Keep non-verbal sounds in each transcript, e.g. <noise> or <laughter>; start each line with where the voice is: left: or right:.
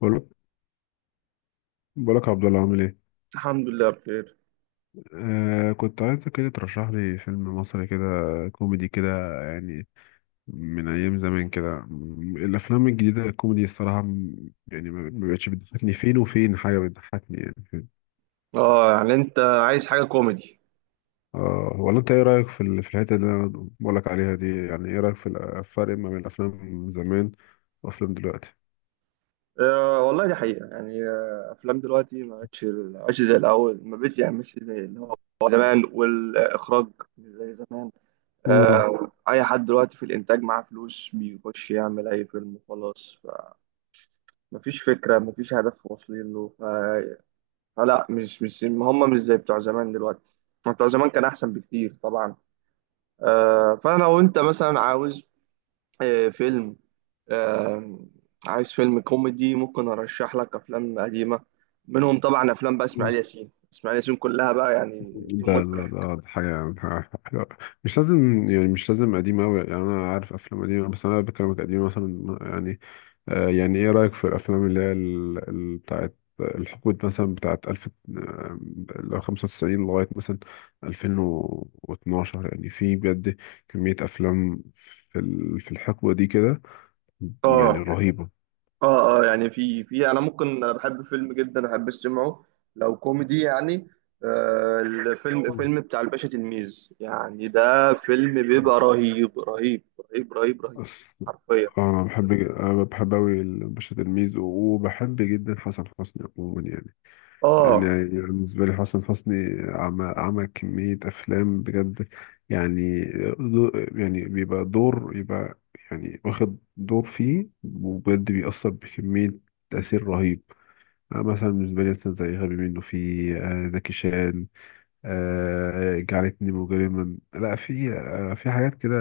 left: بقولك بقولك يا عبد الله، عامل ايه؟
right: الحمد لله بخير.
left: كنت عايزك كده ترشح لي فيلم مصري كده، كوميدي كده يعني، من ايام زمان كده. الافلام الجديده الكوميدي الصراحه، يعني ما بقتش بتضحكني، فين وفين حاجه بتضحكني يعني، فين.
right: اه، يعني انت عايز حاجه كوميدي؟
left: اه، ولا انت ايه رايك في في الحته اللي انا بقولك عليها دي؟ يعني ايه رايك في الفرق ما بين الافلام زمان وافلام دلوقتي؟
right: آه، والله دي حقيقه، يعني افلام دلوقتي ما بقتش زي الاول، ما بقتش يعني مش زي اللي هو زمان، والاخراج مش زي زمان. آه، اي حد دلوقتي في الانتاج معاه فلوس بيخش يعمل اي فيلم وخلاص. مفيش فكره، مفيش هدف واصلين له، فلا مش هم مش زي بتوع زمان دلوقتي. بتوع زمان كان احسن بكتير طبعا. فانا لو انت مثلا عاوز فيلم، آم، عايز فيلم كوميدي ممكن ارشح لك افلام قديمه. منهم طبعا افلام بقى اسماعيل
left: امم
right: ياسين، اسماعيل ياسين كلها بقى يعني. دي
left: ده ده
right: متعه.
left: ده ده حاجة حلوة. مش لازم يعني، مش لازم قديم أوي، يعني أنا عارف أفلام قديمة، بس أنا بكلمك قديم مثلا يعني، يعني إيه رأيك في الأفلام اللي هي بتاعت الحقبة مثلا، بتاعت ألف لو خمسة وتسعين لغاية مثلا ألفين واتناشر؟ يعني في بجد كمية أفلام في في الحقبة دي كده يعني،
right: اه،
left: رهيبة.
right: اه، اه، يعني في انا ممكن انا بحب فيلم جدا، احب استمعه لو كوميدي يعني. الفيلم
left: مم.
right: فيلم بتاع الباشا تلميذ، يعني ده فيلم بيبقى رهيب رهيب. رهيب رهيب رهيب.
left: بس،
right: حرفيا.
left: انا بحب اوي باشا تلميذ، وبحب جدا حسن حسني عموما يعني. يعني
right: اه،
left: يعني بالنسبه لي حسن حسني عمل كميه افلام بجد يعني. دو- يعني بيبقى دور، يبقى يعني واخد دور فيه وبجد بيأثر بكميه، تأثير رهيب. أنا مثلا بالنسبة لي، مثلا زي غبي منه في، زكي شان، جعلتني مجرما، لا في في حاجات كده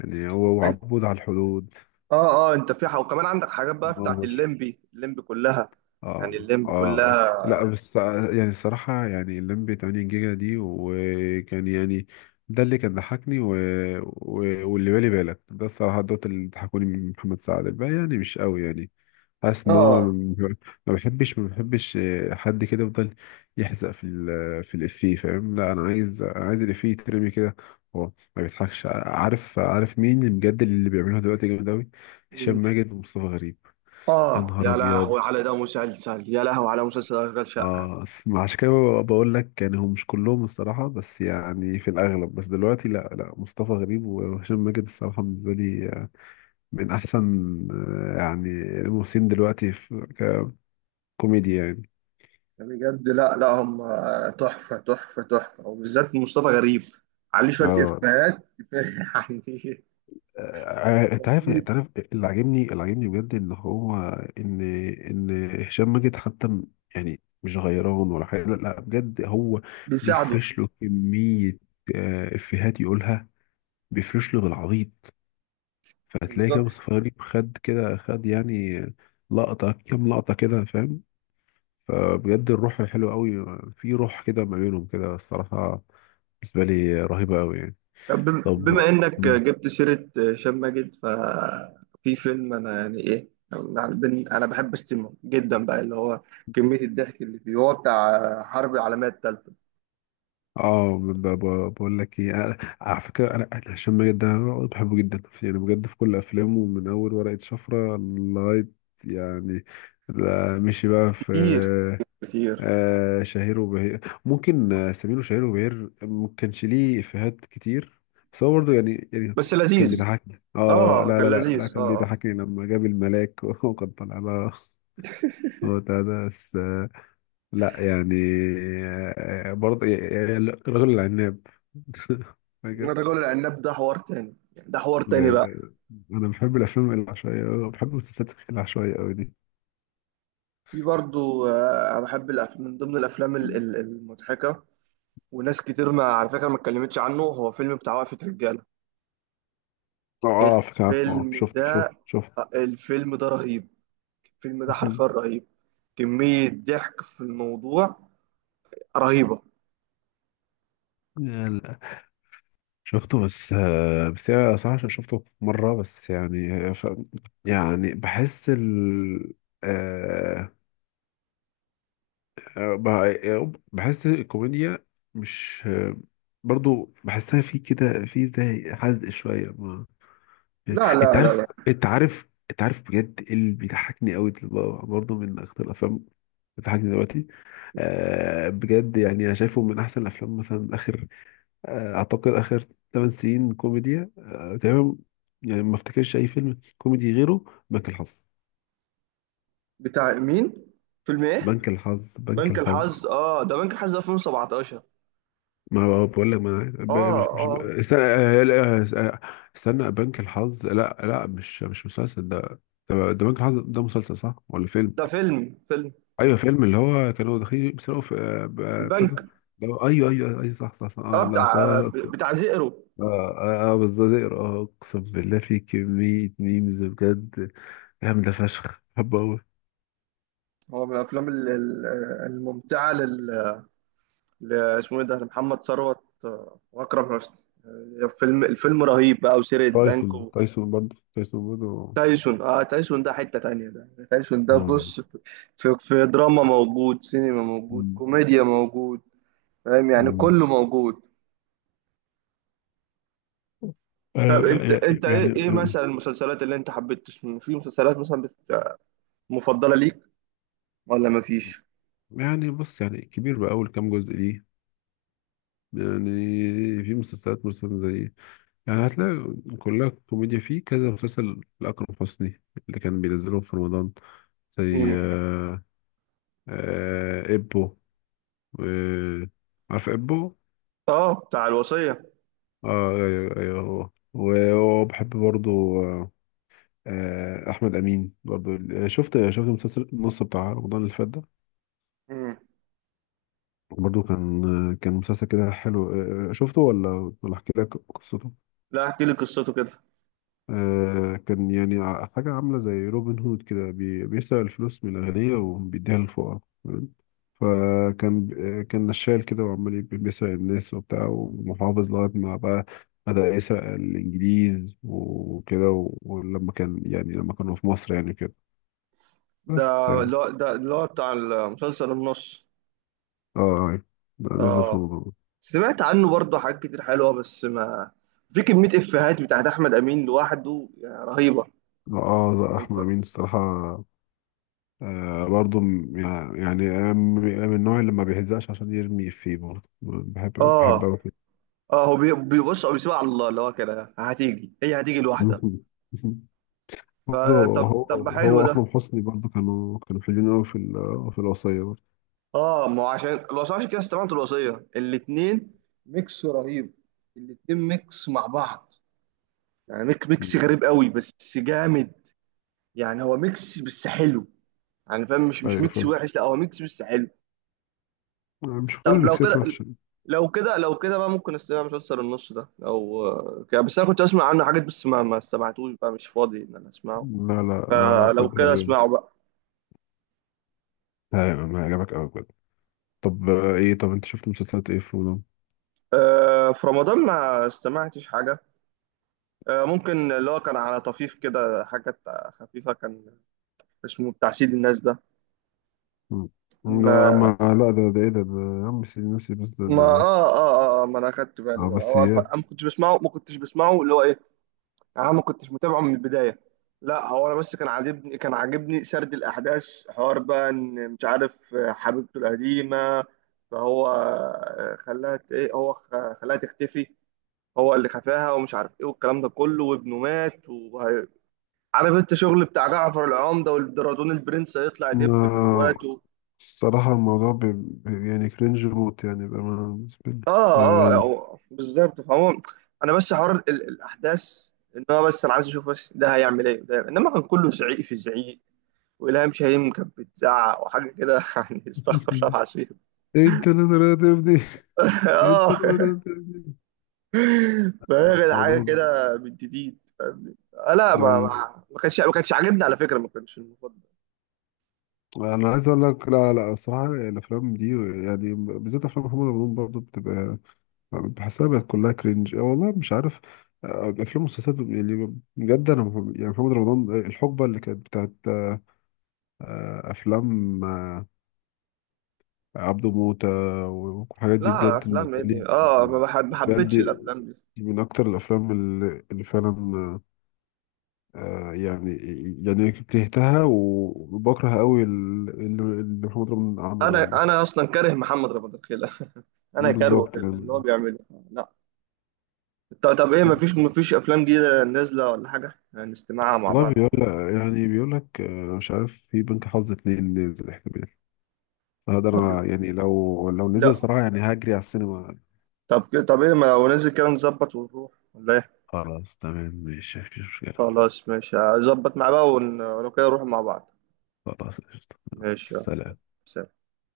left: يعني، هو
right: انت
left: وعبود على الحدود،
right: اه اه انت في حق، وكمان عندك حاجات بقى بتاعت
left: نظر.
right: الليمبي، الليمبي كلها. يعني
left: اه،
right: الليمبي
left: اه.
right: كلها.
left: لا بس، يعني الصراحة يعني اللمبي 8 جيجا دي وكان يعني، ده اللي كان ضحكني و... واللي بالي بالك ده. الصراحة دوت اللي ضحكوني من محمد سعد، الباقي يعني مش قوي يعني. حاسس ان هو
right: اه،
left: ما بحبش حد كده يفضل يحزق في في الافيه، فاهم؟ لا انا عايز، انا عايز الافيه يترمي كده هو، ما بيضحكش. عارف مين بجد اللي بيعملها دلوقتي جامد قوي؟ هشام
right: مين؟
left: ماجد ومصطفى غريب. يا
right: اه،
left: نهار
right: يا
left: ابيض.
right: لهوي على ده مسلسل، يا لهوي على مسلسل اشغال شقه!
left: اه، عشان كده، بقول لك يعني، هم مش كلهم الصراحة، بس يعني في الأغلب، بس دلوقتي لا لا، مصطفى غريب وهشام ماجد الصراحة بالنسبة لي من أحسن يعني الممثلين دلوقتي في كوميديا يعني.
right: يعني بجد، لا، لا، هم تحفه تحفه تحفه، وبالذات مصطفى غريب عليه شويه
left: اه،
right: افيهات. <laughs>
left: انت عارف انت
right: يعني
left: عارف اللي عاجبني بجد، ان هو، ان ان هشام ماجد حتى، يعني مش غيران ولا حاجة، لا لا، بجد هو
right: بيساعده.
left: بيفرش له كمية إفيهات يقولها، بيفرش له بالعبيط. فهتلاقي كده
right: بالظبط.
left: مصطفى غريب خد كده، خد يعني لقطة، كام لقطة كده، فاهم؟ فبجد الروح حلوة قوي، في روح كده ما بينهم كده الصراحة، بالنسبة لي رهيبة قوي يعني.
right: طب،
left: طب.
right: بما انك
left: مم.
right: جبت سيره هشام ماجد، ففي فيلم انا يعني ايه، يعني انا بحب استمه جدا بقى، اللي هو كميه الضحك اللي فيه، هو بتاع حرب العالميه الثالثه.
left: اه، بقول لك ايه، على فكرة انا، هشام ماجد ده بحبه جدا يعني، بجد في كل افلامه من اول ورقة شفرة لغاية، يعني ده مشي بقى في
right: كتير، كتير.
left: شهير وبهير، ممكن سمير وشهير وبهير، ما كانش ليه إفيهات كتير بس هو برضه يعني
right: بس
left: كان
right: لذيذ.
left: بيضحكني. اه،
right: اه،
left: لا
right: كان
left: لا لا لا
right: لذيذ، اه،
left: كان
right: اه.
left: بيضحكني لما جاب الملاك <laughs> وكان طالع بقى هو ده، بس لا يعني، برضه يعني الرجل العناب <laughs> فاكر؟
right: الرجل العناب ده حوار تاني، يعني ده حوار تاني
left: ده
right: بقى.
left: ده انا بحب الافلام العشوائيه أوي، بحب المسلسلات العشوائيه قوي دي.
right: في برضو، انا بحب الافلام، من ضمن الافلام المضحكه، وناس كتير ما على فكره ما اتكلمتش عنه، هو فيلم بتاع وقفه رجاله.
left: اه، فاكر؟ عارفه؟ اه،
right: الفيلم
left: شفته
right: ده،
left: شفته شفته
right: الفيلم ده رهيب. الفيلم ده حرفيا
left: <laughs>
right: رهيب. كميه ضحك في الموضوع رهيبه.
left: يلا. شفته، بس بس يعني انا صراحة عشان شفته مرة بس يعني، يعني بحس ال، آه، بحس الكوميديا مش، برضو بحسها في كده، في زي حزق شوية ما.
right: لا،
left: انت
right: لا، لا،
left: عارف
right: لا.
left: انت عارف انت عارف بجد إيه اللي بيضحكني قوي؟ برضو من اكتر الافلام اللي بتضحكني دلوقتي، بجد يعني انا شايفه من احسن الافلام مثلا، اخر، اعتقد اخر 8 سنين كوميديا، تمام، يعني ما افتكرش اي فيلم كوميدي غيره. بنك الحظ.
right: بتاع مين؟ فيلم ايه؟
left: بنك الحظ بنك
right: بنك
left: الحظ
right: الحظ؟ اه، ده بنك الحظ، ده 2017.
left: ما هو بقول لك، ما أنا عارف. ب-
right: اه،
left: مش مش ب-
right: اه.
left: استنى، لا، استنى، بنك الحظ لا لا، مش مسلسل ده. ده بنك الحظ ده مسلسل صح ولا فيلم؟
right: ده فيلم.
left: ايوه، فيلم، اللي هو كانوا داخلين بيسرقوا في بتاع
right: البنك.
left: ده، ايوه ايوه ايوه، صح صح صح،
right: اه،
left: آه لا صح اه.
right: بتاع الهيرو.
left: اه، بالظبط، اه اقسم بالله في كمية ميمز بجد جامدة فشخ، بحبه أوي.
right: هو من الافلام الممتعه، اسمه ايه ده، لمحمد ثروت واكرم حسني. الفيلم رهيب بقى، وسرقه بنك.
left: تايسون برضه، تايسون برضه.
right: وتايسون، اه، تايسون ده حته تانية، ده تايسون ده
left: مم.
right: بص في دراما موجود، سينما موجود،
left: مم.
right: كوميديا موجود. فاهم؟ يعني
left: مم.
right: كله موجود.
left: آه
right: طب انت انت
left: يعني
right: ايه مثلا المسلسلات اللي انت حبيت تسمع، في مسلسلات مثلا مفضله ليك ولا مفيش؟
left: يعني بص، يعني كبير بقى أول كام جزء ليه يعني، في مسلسلات مثلا زي، يعني هتلاقي كلها كوميديا، فيه كذا مسلسل لأكرم حسني اللي كان بينزلهم في رمضان، زي
right: مم.
left: إبو، آه عارف إبو؟
right: اه، بتاع الوصيه.
left: أيوه أيوه، هو، وبحب برضه آه، احمد امين برضو. شفت مسلسل النص بتاع رمضان اللي فات ده؟
right: مم.
left: برضو كان، كان مسلسل كده حلو، شفته ولا ولا احكي لك قصته؟
right: لا، احكي لي قصته كده.
left: كان يعني حاجه عامله زي روبن هود كده، بيسرق الفلوس من الاغنياء وبيديها للفقراء، تمام؟ فكان، كان نشال كده وعمال، بيسرق الناس وبتاع ومحافظ، لغايه ما بقى بدأ يسرق الإنجليز وكده، ولما كان يعني، لما كانوا في مصر يعني كده،
right: ده
left: بس يعني،
right: اللي هو ده اللي هو بتاع المسلسل النص.
left: اه لا، لازم في
right: اه،
left: الموضوع ده.
right: سمعت عنه برضه حاجات كتير حلوة، بس ما. في كمية إفيهات بتاعت أحمد أمين لوحده يعني رهيبة.
left: لا اه، لا، احمد امين الصراحه برضو، يعني، أنا من، النوع اللي ما بيهزقش عشان يرمي فيه، برضه بحب، بحب
right: اه،
left: أوي كده.
right: اه، هو بيبص، هو بيسيبها على الله، اللي هو كده هتيجي، هي هتيجي لوحدها.
left: <laughs> برضه
right: فطب
left: هو،
right: طب، حلو
left: هو
right: ده.
left: اكرم حسني برضه كانوا حلوين قوي في في الوصيه برضه.
right: اه، ما هو عشان الوصية، عشان كده استمعت الوصية الاتنين، ميكس رهيب. الاتنين ميكس مع بعض. يعني ميكس
left: مم.
right: غريب قوي، بس جامد. يعني هو ميكس بس حلو. يعني فاهم؟ مش
left: ايوه،
right: ميكس
left: فعلا،
right: وحش، لا هو ميكس بس حلو.
left: مش كل
right: طب
left: ميكسات وحشه.
right: لو كده بقى ممكن استمع مسلسل النص ده لو كده، بس انا كنت اسمع عنه حاجات، بس ما استمعتوش بقى، مش فاضي ان انا اسمعه.
left: لا
right: فلو
left: بجد
right: كده اسمعه
left: هيعجبك.
right: بقى.
left: ايوه، ما هيعجبك قوي بجد. طب، ايه، طب انت شفت مسلسلات ايه في رمضان؟
right: في رمضان ما استمعتش حاجة. ممكن اللي هو كان على طفيف كده حاجات، خفيفة كان. اسمه بتاع سيد الناس ده.
left: مم. ده، ما
right: ما
left: لا، ده، ده ايه ده ده يا عم، سيدي ناسي، بس ده ده
right: ما. اه،
left: ده
right: اه، اه، ما انا اخدت بالي بقى، هو
left: عباسيات،
right: أنا ما كنتش بسمعه اللي هو ايه. يعني انا ما كنتش متابعه من البدايه. لا هو انا بس كان عاجبني سرد الاحداث، حوار بقى ان مش عارف حبيبته القديمه. فهو خلاها ايه، هو خلاها تختفي. هو اللي خفاها، ومش عارف ايه والكلام ده كله، وابنه مات وعارف. انت شغل بتاع جعفر العمده، والدرادون البرنس هيطلع يدب في
left: ما
right: اخواته.
left: الصراحة الموضوع، يعني كرنج موت يعني، بأمانة بالنسبة لي، ما
right: اه، اه،
left: يعني.
right: بالظبط، فهو. انا بس حوار الاحداث، ان هو بس انا عايز اشوف بس ده هيعمل ايه، ده انما كان كله زعيق في زعيق. والهام شاهين كانت بتزعق وحاجه كده. <laughs> يعني استغفر الله
left: <laughs>
right: العظيم. <laughs>
left: ايه التنازلات دي، ايه
right: اه،
left: التنازلات دي؟
right: فهي كانت حاجه
left: الموضوع،
right: كده بنت تيت، فاهمني؟ لا، ما
left: لا
right: ما ما كانش ما كانش عاجبني على فكره، ما كانش المفضل.
left: لا، انا عايز اقول لك، لا لا، الصراحه يعني الافلام دي، يعني بالذات افلام محمد رمضان برضو بتبقى، بحسها بقت كلها كرنج. أه والله مش عارف، الافلام والمسلسلات يعني بجد انا، يعني محمد رمضان الحقبه اللي كانت بتاعت افلام عبده موتة والحاجات دي،
right: لا،
left: بجد
right: افلام ايه
left: بالنسبة لي
right: دي، اه، ما
left: بجد
right: حبيتش الافلام دي.
left: دي من أكتر الأفلام اللي فعلا آه، يعني يعني كرهتها. وبكره قوي اللي محمد رمضان عمله ده
right: انا
left: والله.
right: انا اصلا كاره محمد رمضان خيلة. <laughs> انا كارهه
left: بالظبط
right: خيلة من
left: يعني.
right: اللي هو بيعمله. لا. طب طب، ايه، ما فيش افلام جديده نازله ولا حاجه نستمعها مع
left: والله،
right: بعض،
left: بيقول
right: ولا إيه؟
left: لك، يعني بيقول لك مش عارف في بنك حظ اتنين نزل احتمال، فهذا
right: طب.
left: أنا يعني، لو نزل
right: لا.
left: صراحة يعني هجري على السينما.
right: طب طب، ايه، ما لو نازل كده نظبط ونروح، ولا ايه؟
left: خلاص، تمام، ماشي، مفيش مشكلة.
right: خلاص، ماشي، هظبط مع بقى، ولو كده نروح مع بعض.
left: خلاص، قشطة.
right: ماشي، يلا.
left: سلام.
right: سلام.